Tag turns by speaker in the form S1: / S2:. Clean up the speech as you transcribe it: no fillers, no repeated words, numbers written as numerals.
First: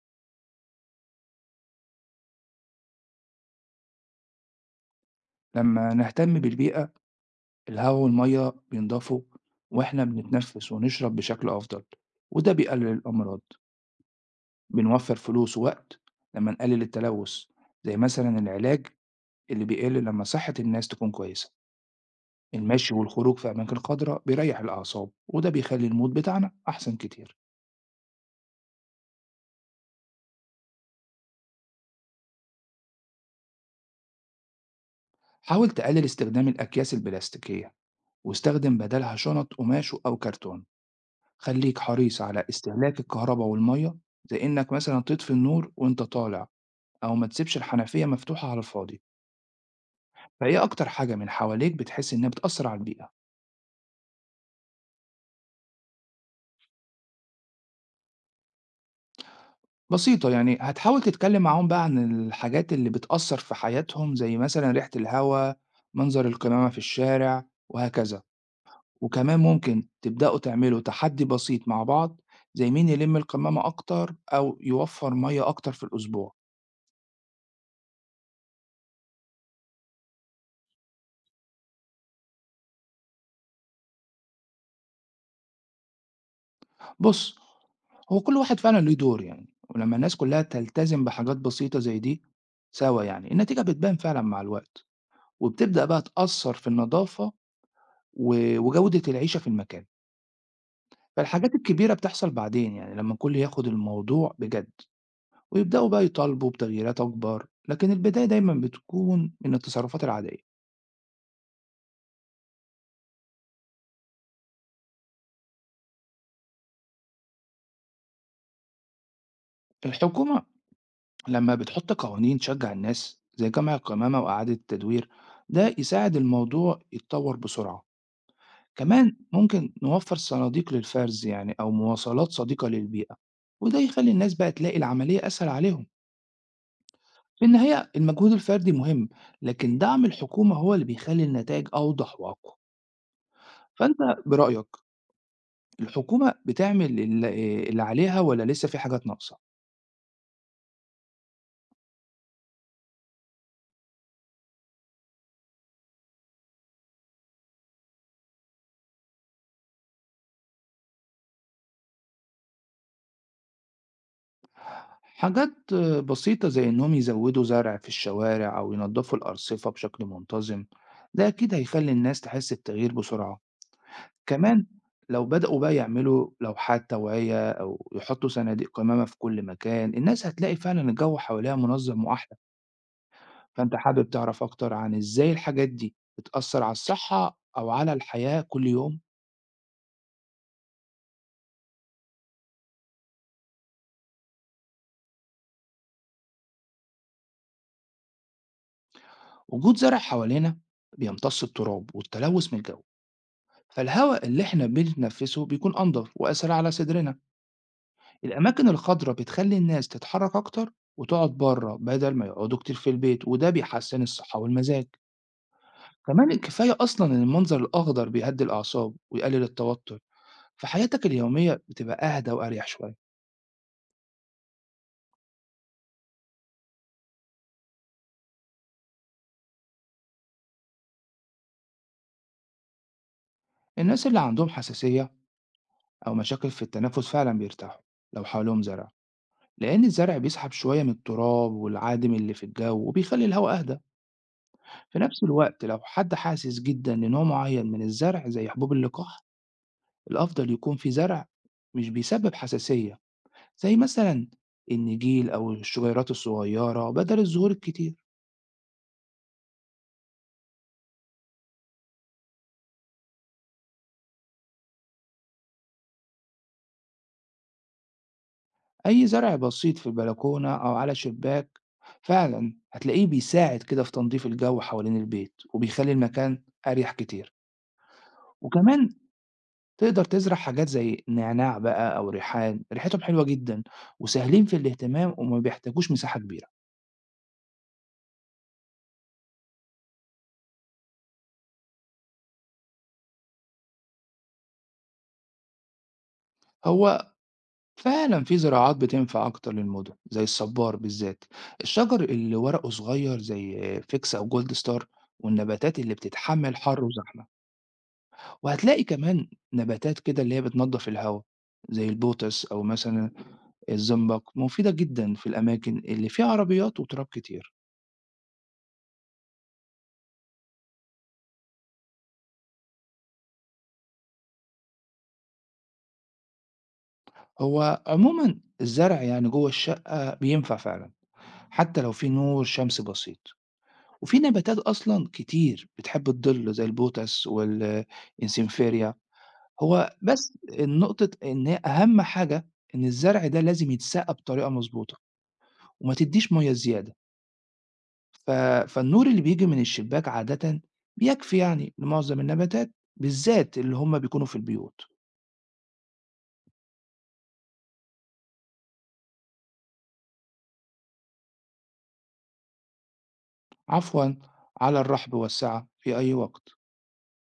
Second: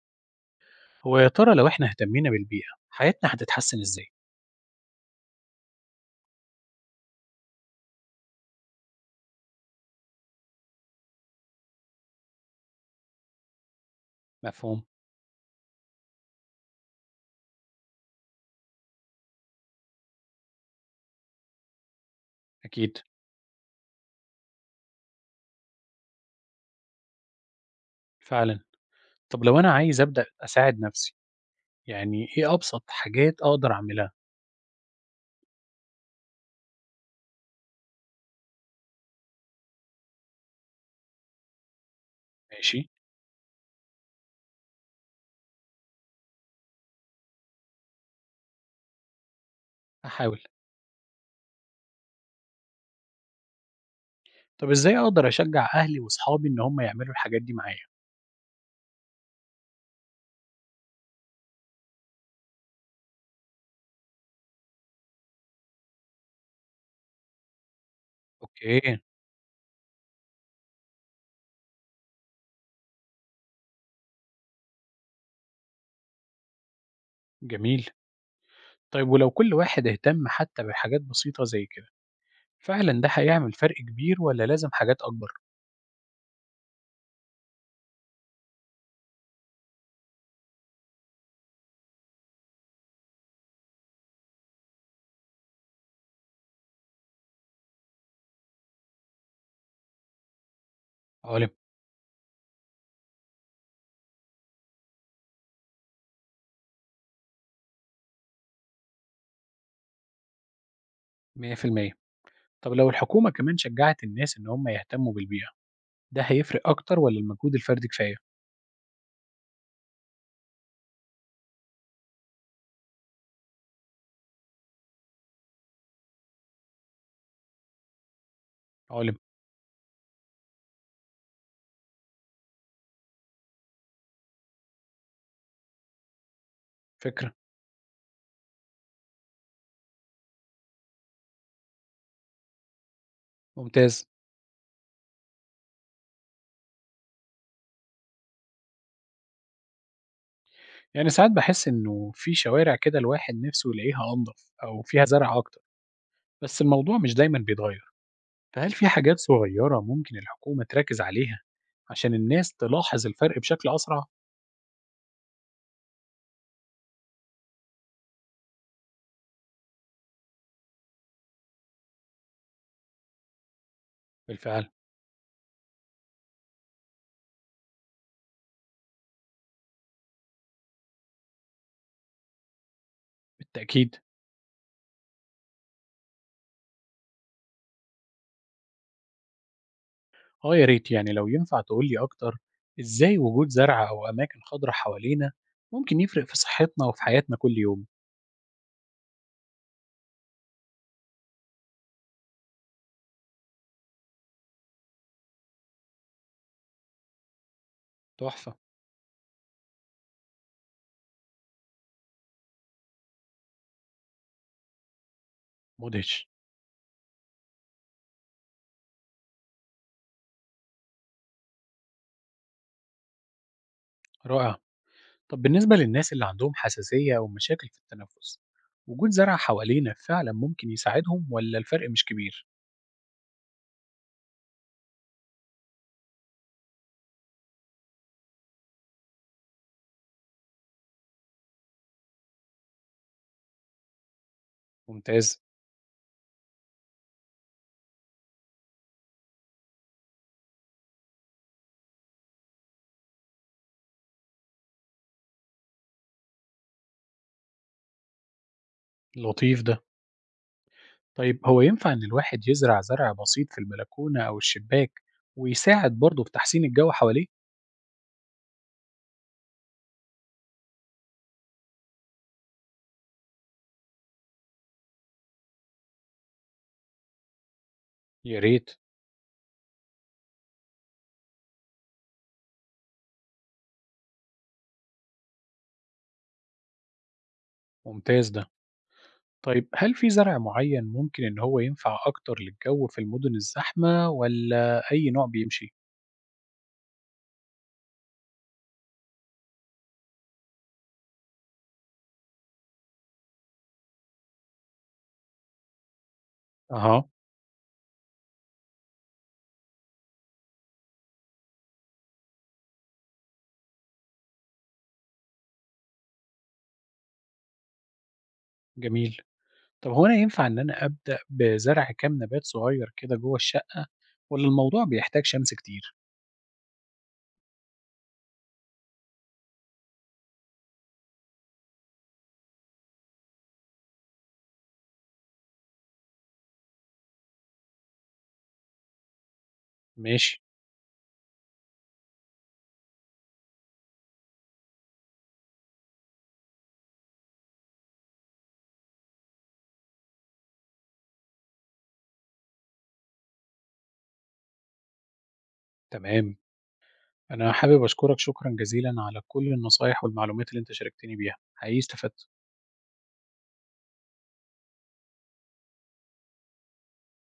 S1: هو يا ترى لو احنا اهتمينا بالبيئة حياتنا هتتحسن ازاي؟
S2: لما نهتم بالبيئة الهواء والمية بينضفوا، وإحنا بنتنفس ونشرب بشكل أفضل، وده بيقلل الأمراض.
S1: مفهوم.
S2: بنوفر فلوس ووقت لما نقلل التلوث، زي مثلا العلاج اللي بيقل لما صحة الناس تكون كويسة. المشي
S1: أكيد.
S2: والخروج في أماكن خضراء بيريح الأعصاب، وده بيخلي المود بتاعنا أحسن كتير.
S1: فعلا. طب لو أنا عايز أبدأ أساعد نفسي، يعني إيه أبسط حاجات أقدر أعملها؟
S2: حاول تقلل استخدام الأكياس البلاستيكية، واستخدم بدلها شنط قماش أو كرتون. خليك حريص على
S1: ماشي.
S2: استهلاك الكهرباء والمية، زي إنك مثلا تطفي النور وإنت طالع، أو ما تسيبش الحنفية مفتوحة على الفاضي.
S1: أحاول.
S2: فإيه أكتر حاجة من حواليك بتحس إنها بتأثر على البيئة؟
S1: طب إزاي أقدر أشجع أهلي وأصحابي إن هم يعملوا الحاجات دي معايا؟
S2: بسيطة، يعني هتحاول تتكلم معاهم بقى عن الحاجات اللي بتأثر في حياتهم، زي مثلا ريحة الهواء، منظر القمامة في الشارع وهكذا.
S1: أوكي.
S2: وكمان ممكن تبدأوا تعملوا تحدي بسيط مع بعض، زي مين يلم القمامة أكتر أو يوفر مية أكتر في الأسبوع.
S1: جميل. طيب ولو كل واحد اهتم حتى بحاجات بسيطة زي كده، فعلا ده هيعمل فرق كبير ولا لازم حاجات أكبر؟
S2: بص، هو كل واحد فعلا ليه دور يعني، ولما الناس كلها تلتزم بحاجات بسيطة زي دي سوا، يعني النتيجة بتبان فعلا مع الوقت، وبتبدأ بقى تأثّر في النضافة وجودة العيشة في المكان.
S1: عالم.
S2: فالحاجات الكبيرة بتحصل بعدين، يعني لمّا الكل ياخد الموضوع بجد ويبدأوا بقى يطالبوا بتغييرات أكبر، لكن البداية دايمًا بتكون من التصرفات العادية.
S1: 100%. طب لو الحكومة كمان شجعت الناس إن هم يهتموا بالبيئة، ده هيفرق أكتر ولا المجهود الفردي كفاية؟
S2: الحكومة لمّا بتحط قوانين تشجّع الناس زي جمع القمامة وإعادة التدوير، ده يساعد الموضوع يتطوّر بسرعة. كمان
S1: عالم.
S2: ممكن نوفّر صناديق للفرز يعني أو مواصلات صديقة للبيئة، وده يخلّي الناس بقى تلاقي العملية أسهل عليهم.
S1: فكرة،
S2: في النهاية المجهود الفردي مهم، لكن دعم الحكومة هو اللي بيخلي النتائج أوضح وأقوى. فأنت
S1: ممتاز.
S2: برأيك الحكومة بتعمل اللي عليها ولا لسه في حاجات ناقصة؟
S1: يعني ساعات باحس إنه في شوارع كده الواحد نِفْسه يلاقيها أنضف أو فيها زرع أكتر، بس الموضوع مش دايمًا بيتغيّر، فهل في حاجات صغيّرة ممكن الحكومة تركّز عليها عشان الناس تلاحظ الفرق بشكل أسرع؟
S2: حاجات بسيطة زي إنهم يزودوا زرع في الشوارع أو ينظفوا الأرصفة بشكل منتظم، ده أكيد هيخلي الناس تحس التغيير بسرعة. كمان
S1: بالفعل،
S2: لو بدأوا بقى يعملوا لوحات توعية أو يحطوا صناديق قمامة في كل مكان، الناس هتلاقي فعلا الجو حواليها منظم وأحلى. فأنت
S1: بالتأكيد.
S2: حابب تعرف أكتر عن إزاي الحاجات دي بتأثّر على الصحّة أو على الحياة كل يوم.
S1: آه يا ريت يعني لو ينفع تقول لي أكتر إزاي وجود زرع أو أماكن خضرا حوالينا ممكن يفرق في صحّتنا وفي حياتنا كل يوم؟
S2: وجود زرع حوالينا بيمتص التراب والتلوث من الجو، فالهواء اللي إحنا بنتنفّسه بيكون أنضف وأسهل على صدرنا.
S1: تحفة،
S2: الأماكن الخضرا بتخلّي الناس تتحرّك أكتر وتقعد برّه بدل ما يقعدوا كتير في البيت، وده بيحسّن الصحّة والمزاج.
S1: مدهش،
S2: كمان الكفاية أصلًا إن المنظر الأخضر بيهدّي الأعصاب ويقلل التوتر، فحياتك اليومية بتبقى أهدى وأريح شوية.
S1: رائع. طب بالنسبة للناس اللي عندهم حساسية أو مشاكل في التنفس، وجود زرع حوالينا فعلا ممكن يساعدهم ولا الفرق مش كبير؟
S2: الناس اللي عندهم حساسية أو مشاكل في التنفس فعلا بيرتاحوا لو حواليهم زرع، لأن الزرع بيسحب شوية من التراب والعادم اللي في الجو وبيخلي الهواء أهدى. في نفس
S1: ممتاز.
S2: الوقت لو حد حاسس جدا لنوع معين من الزرع زي حبوب اللقاح، الأفضل يكون في زرع مش بيسبب حساسية، زي مثلا النجيل أو الشجيرات الصغيرة بدل الزهور الكتير.
S1: لطيف ده. طيب هو ينفع إن الواحد يزرع زرع بسيط في البلكونة أو الشباك ويساعد برضه في تحسين الجو حواليه؟
S2: أي زرع بسيط في البلكونة أو على شباك فعلا هتلاقيه بيساعد كده في تنظيف الجو حوالين البيت وبيخلي المكان أريح كتير.
S1: يا ريت.
S2: وكمان تقدر تزرع حاجات زي نعناع بقى أو ريحان، ريحتهم حلوة جدًا وسهلين في الاهتمام وما بيحتاجوش مساحة كبيرة.
S1: ممتاز ده. طيب هل في زرع معين ممكن إن هو ينفع أكتر للجو في المدن الزحمة ولا أي نوع بيمشي؟
S2: هو فعلًا في زراعات بتنفع أكتر للمدن زي الصبار بالذات، الشجر اللي ورقه صغير زي فيكس أو جولد ستار والنباتات اللي بتتحمل حر
S1: أها.
S2: وزحمة. وهتلاقي كمان نباتات كده اللي هي بتنضف الهواء زي البوتس أو مثلًا الزنبق مفيدة جدًا في الأماكن اللي فيها عربيات وتراب كتير.
S1: جميل. طب هو أنا ينفع إن أنا أبدأ بزرع كام نبات صغير كده جوه الشقة، والّا الموضوع بيحتاج شمس كتير؟
S2: هو عمومًا الزرع يعني جوّه الشقة بينفع فعلًا، حتى لو في نور شمس بسيط، وفي نباتات أصلًا كتير بتحب الضل زي البوتس والإنسيمفيريا. هو
S1: ماشي،
S2: بس النقطة إن هي أهم حاجة إن الزرع ده لازم يتسقى بطريقة مضبوطة، وما تدّيش مَيّة زيادة، ف فالنور اللي بييجي من الشباك عادةً بيكفي يعني لمعظم النباتات، بالذات اللي هم بيكونوا في البيوت.
S1: تمام، أنا حابب أشكرك شكرًا جزيلًا على كل النصايح والمعلومات اللي أنت شاركتني بيها، حقيقي استفدت.
S2: عفوًا، على الرحب والسعة في أي وقت.